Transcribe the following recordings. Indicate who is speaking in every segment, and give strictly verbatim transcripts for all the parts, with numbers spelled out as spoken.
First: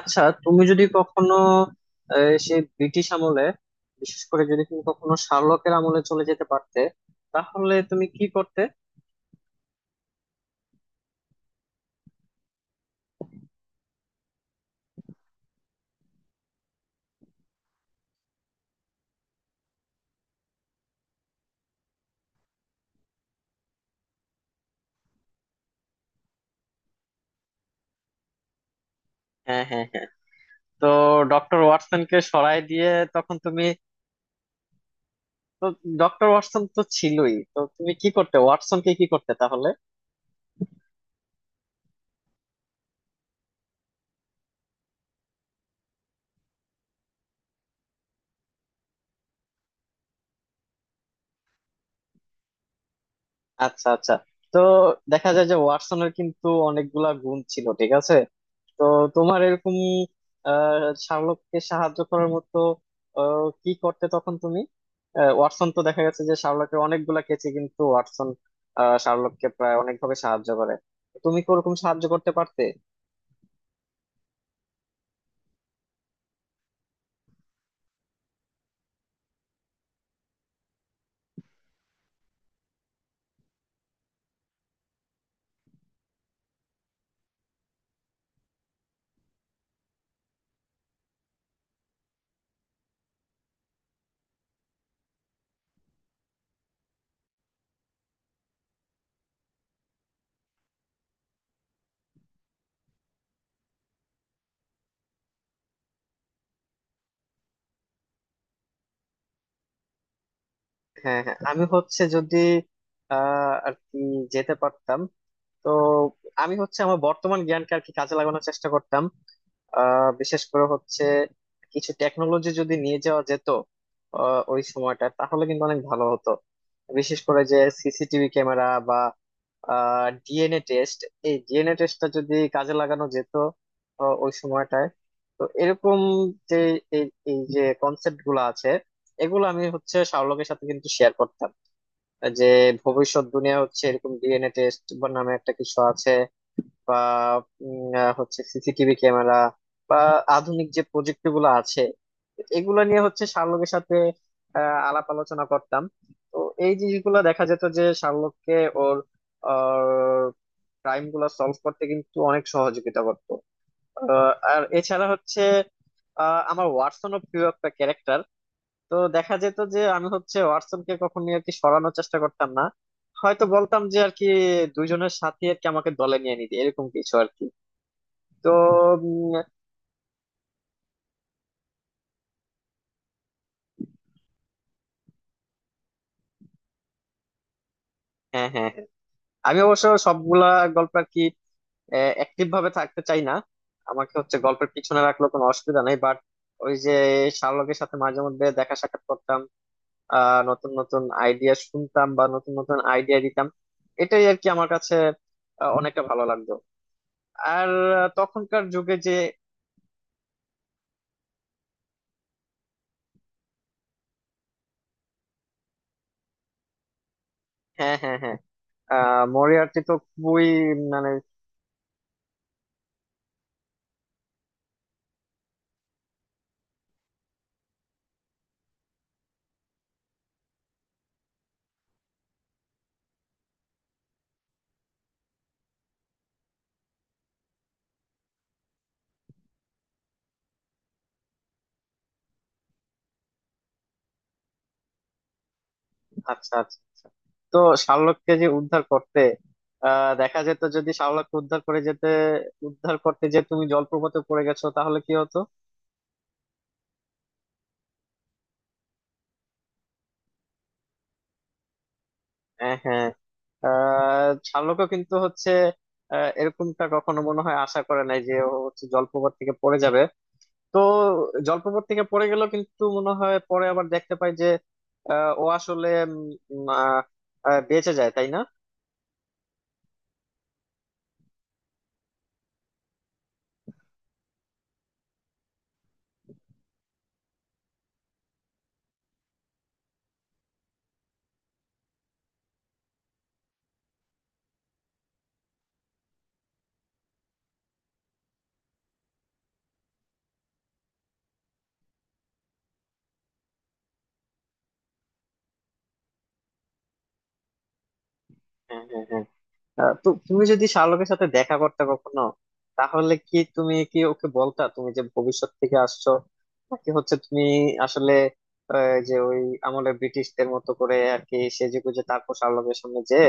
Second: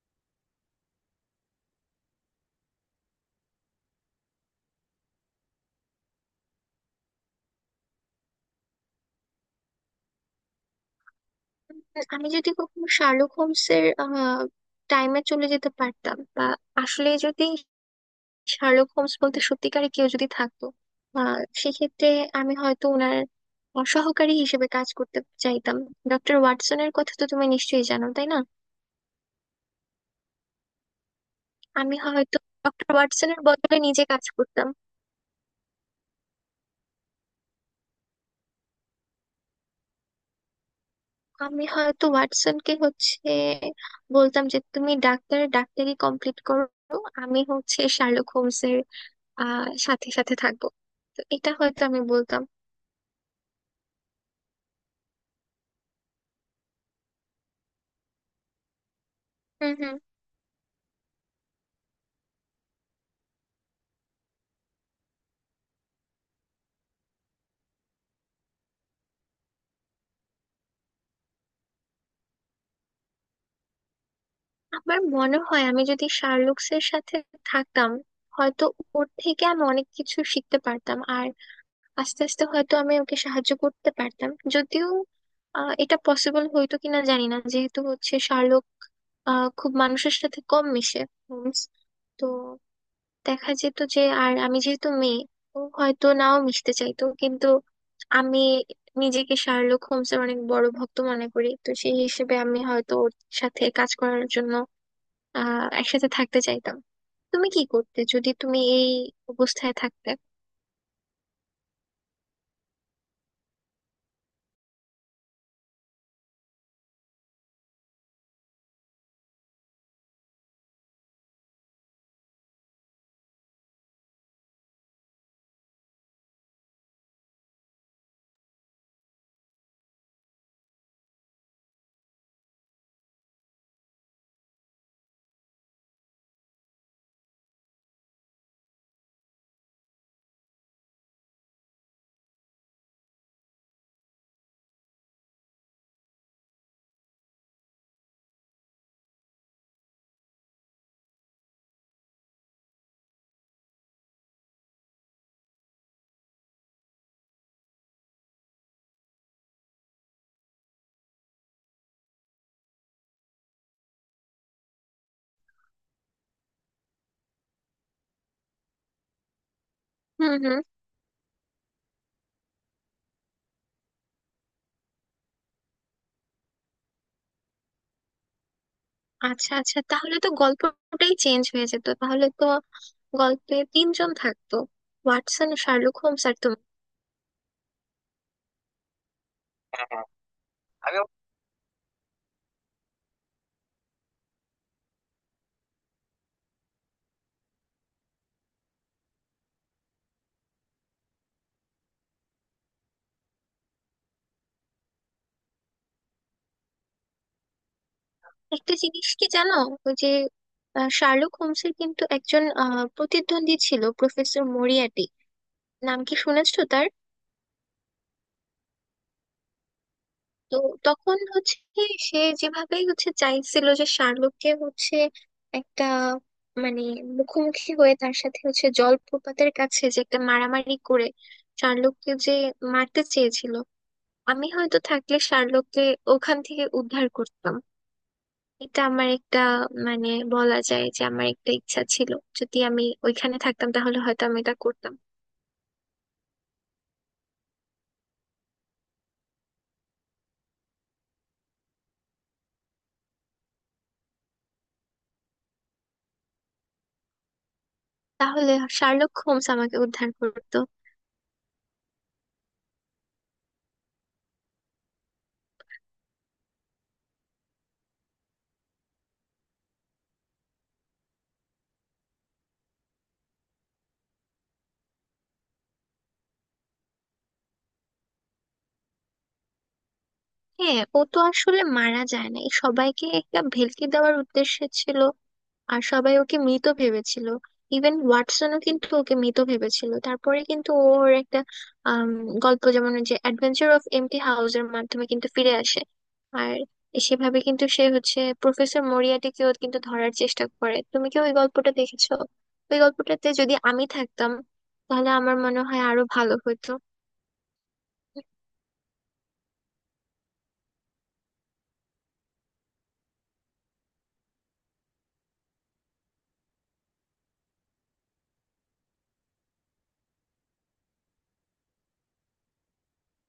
Speaker 1: আচ্ছা, তুমি যদি কখনো আহ, সেই ব্রিটিশ আমলে বিশেষ করে যদি তুমি কখনো শার্লকের আমলে চলে যেতে পারতে তাহলে তুমি কি করতে?
Speaker 2: আমি যদি কখনো শার্লক হোমসের টাইমে চলে যেতে পারতাম বা আসলে যদি শার্লক হোমস বলতে সত্যিকারে কেউ যদি থাকতো, আহ সেক্ষেত্রে আমি হয়তো ওনার সহকারী হিসেবে কাজ করতে চাইতাম। ডক্টর ওয়াটসনের কথা তো তুমি নিশ্চয়ই জানো, তাই না?
Speaker 1: হ্যাঁ হ্যাঁ হ্যাঁ। তো ডক্টর
Speaker 2: আমি
Speaker 1: ওয়াটসনকে
Speaker 2: হয়তো
Speaker 1: সরাই দিয়ে
Speaker 2: ডক্টর
Speaker 1: তখন
Speaker 2: ওয়াটসনের
Speaker 1: তুমি,
Speaker 2: বদলে নিজে কাজ করতাম।
Speaker 1: তো ডক্টর ওয়াটসন তো ছিলই, তো তুমি কি করতে? ওয়াটসনকে কি করতে তাহলে?
Speaker 2: আমি হয়তো ওয়াটসনকে হচ্ছে বলতাম যে তুমি ডাক্তার, ডাক্তারি কমপ্লিট করো, আমি হচ্ছে শার্লক হোমসের আহ সাথে সাথে থাকবো। তো এটা হয়তো আমি বলতাম।
Speaker 1: আচ্ছা আচ্ছা। তো দেখা যায় যে ওয়াটসনের কিন্তু অনেকগুলা গুণ ছিল, ঠিক আছে। তো তোমার
Speaker 2: হুম
Speaker 1: এরকম
Speaker 2: হুম।
Speaker 1: আহ শার্লককে সাহায্য করার মতো আহ, কি করতে তখন তুমি? আহ, ওয়াটসন তো দেখা গেছে যে শার্লকের অনেকগুলা কেচে কিন্তু ওয়াটসন আহ, শার্লককে প্রায় অনেকভাবে সাহায্য করে। তো তুমি কি ওরকম সাহায্য করতে পারতে?
Speaker 2: আমার মনে হয় আমি যদি শার্লুকসের সাথে থাকতাম, হয়তো ওর থেকে আমি অনেক কিছু শিখতে পারতাম আর আস্তে আস্তে হয়তো আমি ওকে সাহায্য করতে পারতাম। যদিও আহ, এটা পসিবল হয়তো কিনা জানি না, যেহেতু হচ্ছে শার্লক আহ, খুব মানুষের সাথে কম মিশে, হোমস। তো দেখা যেত যে আর আমি যেহেতু মেয়ে, ও হয়তো নাও মিশতে চাইতো, কিন্তু আমি নিজেকে শার্লক হোমসের অনেক বড় ভক্ত মনে করি, তো সেই হিসেবে আমি হয়তো ওর সাথে কাজ করার জন্য আহ একসাথে থাকতে চাইতাম। তুমি কি করতে যদি তুমি এই অবস্থায় থাকতে?
Speaker 1: হ্যাঁ হ্যাঁ, আমি হচ্ছে যদি আহ আর কি যেতে পারতাম, তো আমি হচ্ছে আমার বর্তমান জ্ঞানকে আর কি কাজে লাগানোর চেষ্টা করতাম। আহ বিশেষ করে হচ্ছে কিছু টেকনোলজি যদি নিয়ে যাওয়া যেত আহ, ওই সময়টা, তাহলে কিন্তু অনেক ভালো হতো। বিশেষ করে যে C C T V camera বা ডি এন এ টেস্ট, এই ডি এন এ টেস্টটা যদি কাজে লাগানো যেত আহ, ওই সময়টায়। তো এরকম যে এই এই যে কনসেপ্ট গুলো আছে এগুলো আমি হচ্ছে শাওলকের সাথে কিন্তু শেয়ার করতাম, যে ভবিষ্যৎ দুনিয়া হচ্ছে এরকম ডি এন এ টেস্ট বা নামে একটা কিছু আছে, বা উম, আহ, হচ্ছে C C T V camera বা আধুনিক যে প্রযুক্তি গুলো আছে এগুলো নিয়ে হচ্ছে শার্লকের সাথে আহ, আলাপ আলোচনা করতাম। তো এই জিনিসগুলো দেখা যেত যে শার্লককে ওর ক্রাইম গুলো সলভ করতে কিন্তু অনেক সহযোগিতা করতো। আহ, আর এছাড়া হচ্ছে আহ, আমার ওয়াটসন ও প্রিয় একটা ক্যারেক্টার। তো দেখা যেত যে আমি
Speaker 2: হুম
Speaker 1: হচ্ছে
Speaker 2: হুম।
Speaker 1: ওয়াটসনকে কখনোই আর কি সরানোর চেষ্টা করতাম না। হয়তো বলতাম যে আর কি দুইজনের সাথে আর কি আমাকে দলে নিয়ে নিতে এরকম কিছু আর কি তো উম,
Speaker 2: আচ্ছা আচ্ছা, তাহলে তো গল্পটাই চেঞ্জ হয়ে যেত, তাহলে তো গল্পে তিনজন থাকতো, ওয়াটসন, শার্লক হোমস আর তুমি।
Speaker 1: হ্যাঁ হ্যাঁ। আমি অবশ্য
Speaker 2: হ্যাঁ
Speaker 1: সবগুলা গল্প
Speaker 2: হ্যাঁ।
Speaker 1: আর কি অ্যাক্টিভ ভাবে থাকতে চাই না। আমাকে হচ্ছে গল্পের পিছনে রাখলেও কোনো অসুবিধা নেই, বাট ওই যে শার্লকের সাথে মাঝে মধ্যে দেখা সাক্ষাৎ করতাম। আহ নতুন নতুন আইডিয়া শুনতাম বা নতুন নতুন আইডিয়া দিতাম, এটাই আর কি আমার কাছে আহ, অনেকটা ভালো লাগতো। আর আহ, তখনকার
Speaker 2: একটা
Speaker 1: যুগে
Speaker 2: জিনিস
Speaker 1: যে
Speaker 2: কি জানো? ওই যে আহ, শার্লক হোমসের কিন্তু একজন আহ, প্রতিদ্বন্দ্বী ছিল, প্রফেসর মরিয়াটি, নাম কি শুনেছো তার?
Speaker 1: হ্যাঁ হ্যাঁ হ্যাঁ। আহ মরিয়ার্টি তো খুবই,
Speaker 2: তো
Speaker 1: মানে,
Speaker 2: তখন হচ্ছে কি, সে যেভাবেই হচ্ছে চাইছিল যে শার্লককে হচ্ছে একটা, মানে, মুখোমুখি হয়ে তার সাথে হচ্ছে জলপ্রপাতের কাছে যে একটা মারামারি করে শার্লককে যে মারতে চেয়েছিল, আমি হয়তো থাকলে শার্লককে ওখান থেকে উদ্ধার করতাম। এটা আমার একটা, মানে, বলা যায় যে আমার একটা ইচ্ছা ছিল। যদি আমি ওইখানে থাকতাম তাহলে হয়তো আমি এটা করতাম।
Speaker 1: আচ্ছা আচ্ছা আচ্ছা। তো শার্লককে যে উদ্ধার করতে আহ দেখা যেত, যদি শার্লককে উদ্ধার করে যেতে উদ্ধার করতে যে তুমি জলপ্রপাতে পড়ে গেছো তাহলে কি হতো?
Speaker 2: তাহলে শার্লক হোমস আমাকে উদ্ধার করতো।
Speaker 1: হ্যাঁ হ্যাঁ। আহ শার্লকও কিন্তু হচ্ছে আহ, এরকমটা কখনো মনে হয় আশা করে নাই যে ও হচ্ছে জলপ্রপাত থেকে পড়ে যাবে। তো জলপ্রপাত থেকে পড়ে গেল কিন্তু মনে হয় পরে আবার দেখতে পাই যে আহ, ও আসলে উম, আহ, আহ, বেঁচে যায়, তাই না?
Speaker 2: হ্যাঁ, ও তো আসলে মারা যায় না, এই সবাইকে একটা ভেলকি দেওয়ার উদ্দেশ্য ছিল আর সবাই ওকে মৃত ভেবেছিল। ইভেন ওয়াটসনও কিন্তু ওকে মৃত ভেবেছিল, তারপরে কিন্তু ওর একটা আম, গল্প, যেমন ওই যে অ্যাডভেঞ্চার অফ এমটি হাউসের মাধ্যমে কিন্তু ফিরে আসে, আর সেভাবে কিন্তু সে হচ্ছে প্রফেসর মরিয়াটিকেও কিন্তু ধরার চেষ্টা করে। তুমি কি ওই গল্পটা দেখেছো? ওই গল্পটাতে যদি আমি থাকতাম তাহলে আমার মনে হয় আরো ভালো হতো।
Speaker 1: হ্যাঁ হ্যাঁ হ্যাঁ। আহ, তো তুমি যদি শাহরুখের সাথে দেখা করতে কখনো তাহলে কি তুমি কি ওকে বলতা তুমি যে ভবিষ্যৎ থেকে আসছো, নাকি হচ্ছে তুমি আসলে আহ, যে ওই আমলে ব্রিটিশদের মতো করে আর কি সেজেগুজে তারপর শাহরুখের সামনে যে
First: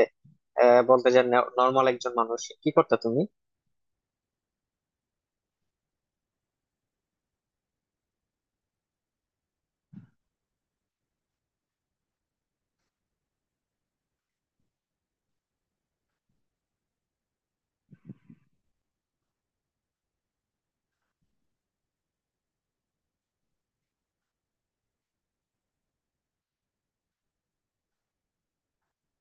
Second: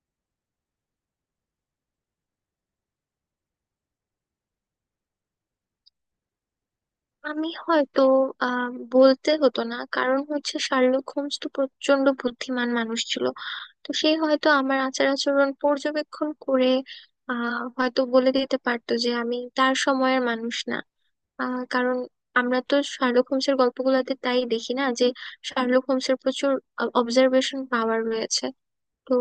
Speaker 1: আহ, বলতে যে নর্মাল একজন মানুষ, কি করতে তুমি?
Speaker 2: আমি হয়তো আহ বলতে হতো না, কারণ হচ্ছে শার্লক হোমস তো প্রচন্ড বুদ্ধিমান মানুষ ছিল, তো সে হয়তো আমার আচার আচরণ পর্যবেক্ষণ করে আহ হয়তো বলে দিতে পারতো যে আমি তার সময়ের মানুষ না। আহ কারণ আমরা তো শার্লক হোমসের গল্পগুলোতে তাই দেখি না, যে শার্লক হোমসের প্রচুর অবজারভেশন পাওয়ার রয়েছে। তো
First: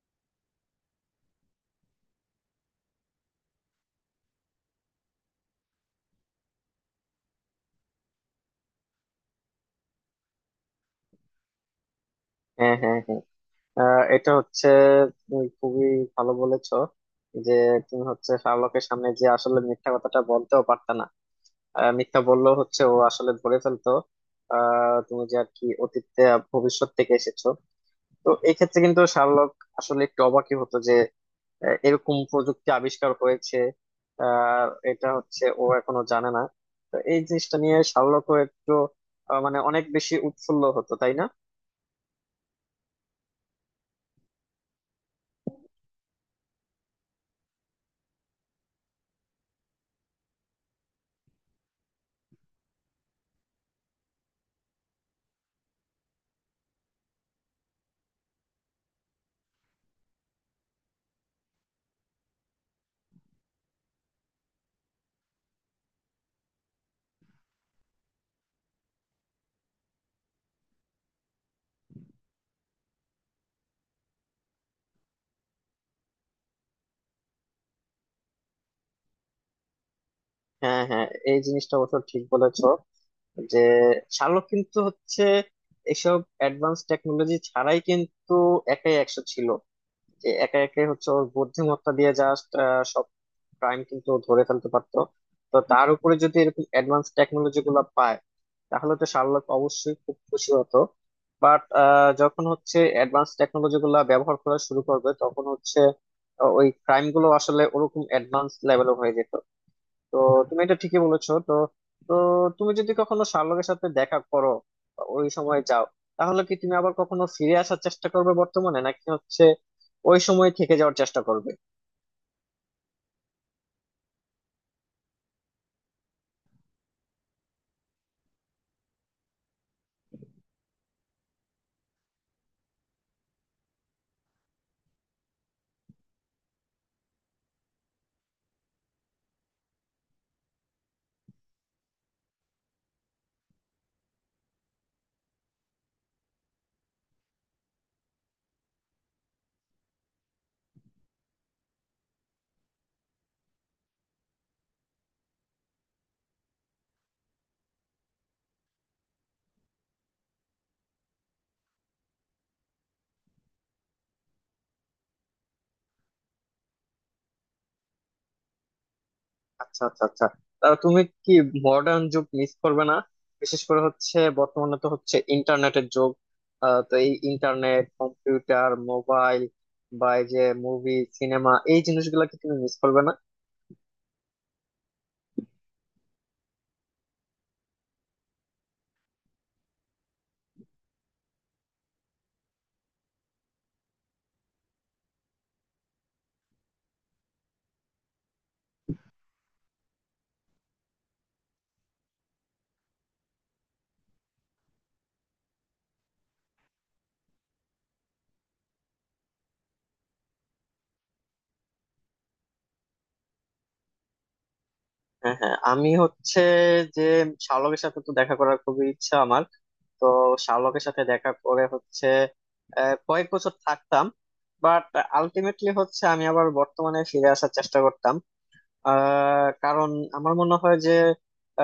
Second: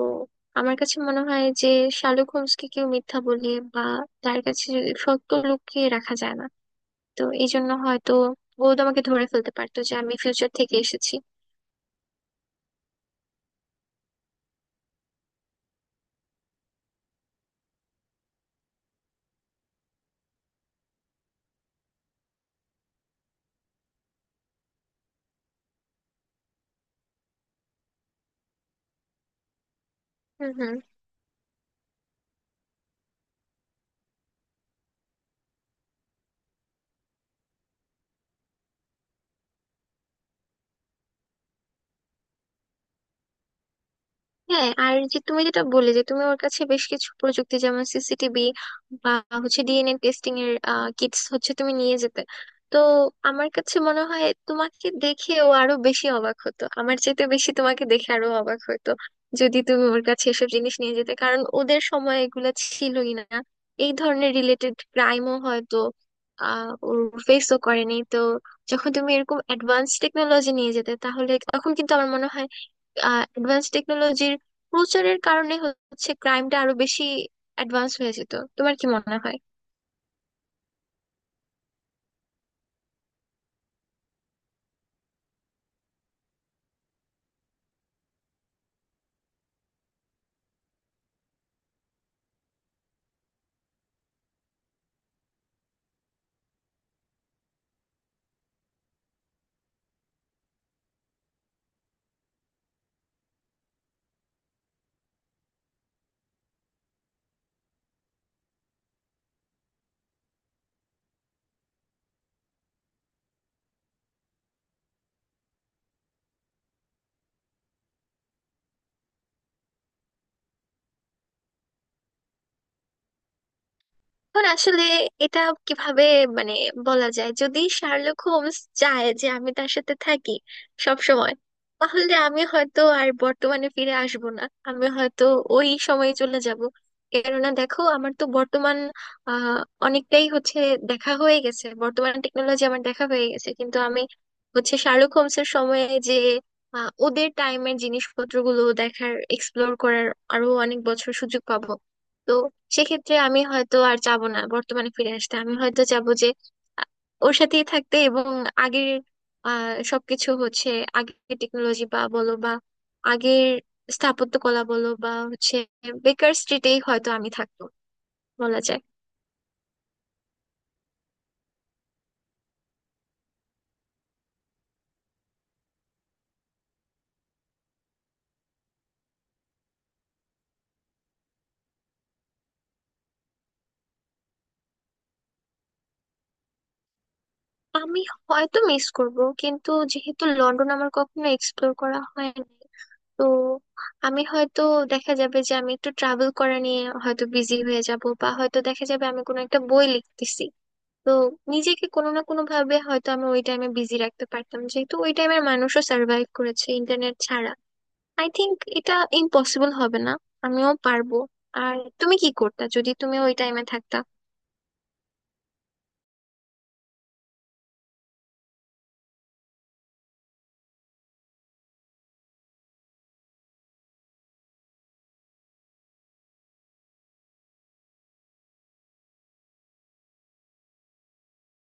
Speaker 2: আমার কাছে মনে হয় যে শার্লক হোমসকে কেউ মিথ্যা বলে বা তার কাছে সত্য লুকিয়ে রাখা যায় না। তো এই জন্য হয়তো ও তো আমাকে ধরে ফেলতে পারতো যে আমি ফিউচার থেকে এসেছি।
Speaker 1: হ্যাঁ হ্যাঁ হ্যাঁ। আহ, এটা হচ্ছে তুমি খুবই ভালো বলেছো, যে তুমি হচ্ছে শাহরুখের সামনে যে আসলে মিথ্যা কথাটা বলতেও পারতা না। আহ, মিথ্যা বললেও হচ্ছে ও আসলে ধরে ফেলতো আহ, তুমি যে আর কি অতীতে আর ভবিষ্যৎ থেকে এসেছো। তো এই ক্ষেত্রে কিন্তু শার্লক আসলে একটু
Speaker 2: হুম
Speaker 1: অবাকই হতো
Speaker 2: হুম।
Speaker 1: যে আহ, এরকম প্রযুক্তি আবিষ্কার হয়েছে আর এটা হচ্ছে ও এখনো জানে না। তো এই জিনিসটা নিয়ে শার্লকও একটু আহ, মানে অনেক বেশি উৎফুল্ল হতো, তাই না?
Speaker 2: হ্যাঁ, আর যে তুমি যেটা বললে যে তুমি ওর কাছে বেশ কিছু প্রযুক্তি যেমন সিসিটিভি বা হচ্ছে ডিএনএ টেস্টিং এর কিটস হচ্ছে তুমি নিয়ে যেতে, তো আমার কাছে মনে হয় তোমাকে দেখে ও আরো বেশি অবাক হতো, আমার চাইতে বেশি তোমাকে দেখে আরো অবাক হতো, যদি তুমি ওর কাছে এসব জিনিস নিয়ে যেতে, কারণ ওদের সময় এগুলো ছিলই না। এই ধরনের রিলেটেড ক্রাইমও হয়তো আহ ওর ফেসও করেনি, তো যখন তুমি এরকম অ্যাডভান্স টেকনোলজি নিয়ে যেতে, তাহলে তখন কিন্তু আমার মনে হয় অ্যাডভান্স টেকনোলজির প্রচারের কারণে হচ্ছে ক্রাইমটা আরো বেশি অ্যাডভান্স হয়ে যেত। তোমার কি মনে হয়?
Speaker 1: হ্যাঁ হ্যাঁ। এই জিনিসটা অবশ্য ঠিক বলেছো, যে শার্লক কিন্তু হচ্ছে এসব অ্যাডভান্স টেকনোলজি ছাড়াই কিন্তু একাই একশো ছিল। যে একে একে হচ্ছে ওর বুদ্ধিমত্তা দিয়ে জাস্ট সব ক্রাইম কিন্তু ও ধরে ফেলতে পারতো। তো তার উপরে যদি এরকম অ্যাডভান্স টেকনোলজি গুলো পায় তাহলে তো শার্লক অবশ্যই খুব খুশি হতো, বাট যখন হচ্ছে অ্যাডভান্স টেকনোলজি গুলা ব্যবহার করা শুরু করবে তখন হচ্ছে আহ, ওই ক্রাইম গুলো আসলে ওরকম অ্যাডভান্স লেভেলের হয়ে যেত। তো তুমি এটা ঠিকই বলেছো। তো তো তুমি যদি কখনো শার্লকের সাথে দেখা করো বা ওই সময় যাও তাহলে কি তুমি আবার কখনো ফিরে আসার চেষ্টা করবে বর্তমানে, নাকি হচ্ছে ওই সময় থেকে যাওয়ার চেষ্টা করবে?
Speaker 2: এখন আসলে এটা কিভাবে, মানে, বলা যায়, যদি শার্লক হোমস চায় যে আমি তার সাথে থাকি সব সময়, তাহলে আমি হয়তো আর বর্তমানে ফিরে আসব না, আমি হয়তো ওই সময়ে চলে যাব। কেননা দেখো, আমার তো বর্তমান আহ অনেকটাই হচ্ছে দেখা হয়ে গেছে, বর্তমান টেকনোলজি আমার দেখা হয়ে গেছে, কিন্তু আমি হচ্ছে শার্লক হোমসের সময়ে যে আহ, ওদের টাইমের জিনিসপত্রগুলো দেখার, এক্সপ্লোর করার আরো অনেক বছর সুযোগ পাবো। সেক্ষেত্রে আমি হয়তো আর যাব না বর্তমানে ফিরে আসতে, আমি হয়তো যাব যে, আ- ওর সাথেই থাকতে, এবং আগের আহ সবকিছু হচ্ছে, আগের টেকনোলজি বা বলো বা আগের স্থাপত্যকলা বলো বা হচ্ছে বেকার স্ট্রিটেই হয়তো আমি থাকতো, বলা যায়।
Speaker 1: আচ্ছা আচ্ছা আচ্ছা। তাহলে তুমি কি মডার্ন যুগ মিস করবে না? বিশেষ করে হচ্ছে বর্তমানে তো হচ্ছে ইন্টারনেটের যুগ। আহ, তো এই ইন্টারনেট, কম্পিউটার, মোবাইল বা এই যে মুভি সিনেমা, এই জিনিসগুলো কি তুমি মিস করবে না?
Speaker 2: আমি হয়তো মিস করব, কিন্তু যেহেতু লন্ডন আমার কখনো এক্সপ্লোর করা হয়নি, তো আমি হয়তো, দেখা যাবে যে আমি একটু ট্রাভেল করা নিয়ে হয়তো বিজি হয়ে যাব, বা হয়তো দেখা যাবে আমি কোনো একটা বই লিখতেছি। তো নিজেকে কোনো না কোনো ভাবে হয়তো আমি ওই টাইমে বিজি রাখতে পারতাম, যেহেতু ওই টাইমের মানুষও সার্ভাইভ করেছে ইন্টারনেট ছাড়া। আই থিংক এটা ইম্পসিবল হবে না, আমিও পারবো। আর তুমি কি করতা যদি তুমি ওই টাইমে থাকতা?
Speaker 1: হ্যাঁ হ্যাঁ, আমি হচ্ছে যে শাওলকের সাথে তো দেখা করার খুবই ইচ্ছা আমার। তো শাওলকের সাথে দেখা করে হচ্ছে আহ, কয়েক বছর থাকতাম, বাট আলটিমেটলি হচ্ছে আমি আবার বর্তমানে ফিরে আসার চেষ্টা করতাম। আহ, কারণ আমার মনে হয় যে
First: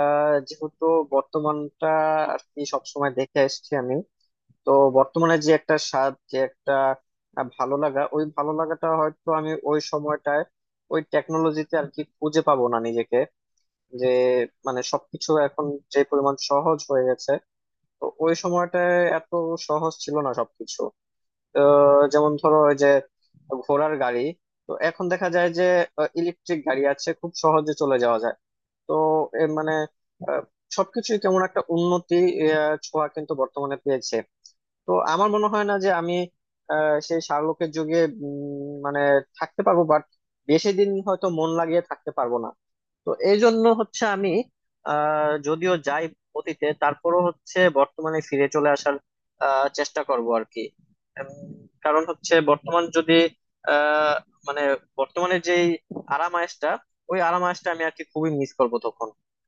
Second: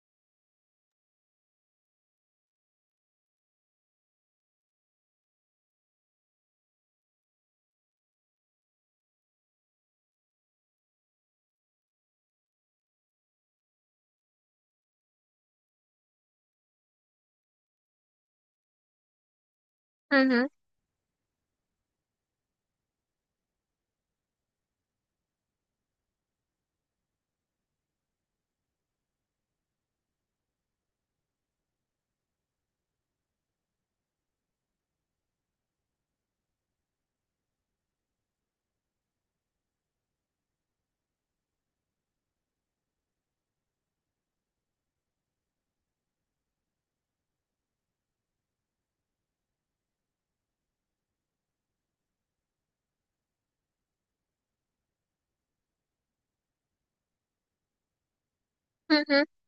Speaker 1: আহ, যেহেতু বর্তমানটা আর কি সবসময় দেখে এসেছি আমি, তো বর্তমানে যে একটা স্বাদ, যে একটা আহ, ভালো লাগা, ওই ভালো লাগাটা হয়তো আমি ওই সময়টায় ওই টেকনোলজিতে আর কি খুঁজে পাবো না নিজেকে। যে মানে সবকিছু এখন যে পরিমাণ সহজ হয়ে গেছে, তো ওই সময়টা এত সহজ ছিল
Speaker 2: হুম
Speaker 1: না
Speaker 2: হুম।
Speaker 1: সবকিছু। আহ, যেমন ধরো ওই যে ঘোড়ার গাড়ি, তো এখন দেখা যায় যে ইলেকট্রিক গাড়ি আছে, খুব সহজে চলে যাওয়া যায়। তো এ মানে আহ, সবকিছুই কেমন একটা উন্নতি আহ, ছোঁয়া কিন্তু বর্তমানে পেয়েছে। তো আমার মনে হয় না যে আমি আহ, সেই শার্লকের যুগে উম, মানে থাকতে পারবো। বাট বেশি দিন হয়তো মন লাগিয়ে থাকতে পারবো না। তো এই জন্য হচ্ছে আমি আহ যদিও যাই অতীতে, তারপরও হচ্ছে বর্তমানে ফিরে চলে আসার আহ, চেষ্টা করব আর কি উম, কারণ হচ্ছে বর্তমান যদি আহ মানে বর্তমানে যেই আরাম আয়েশটা, ওই আরাম আয়েশটা আমি আর কি খুবই মিস করব
Speaker 2: হুম
Speaker 1: তখন।
Speaker 2: হুম।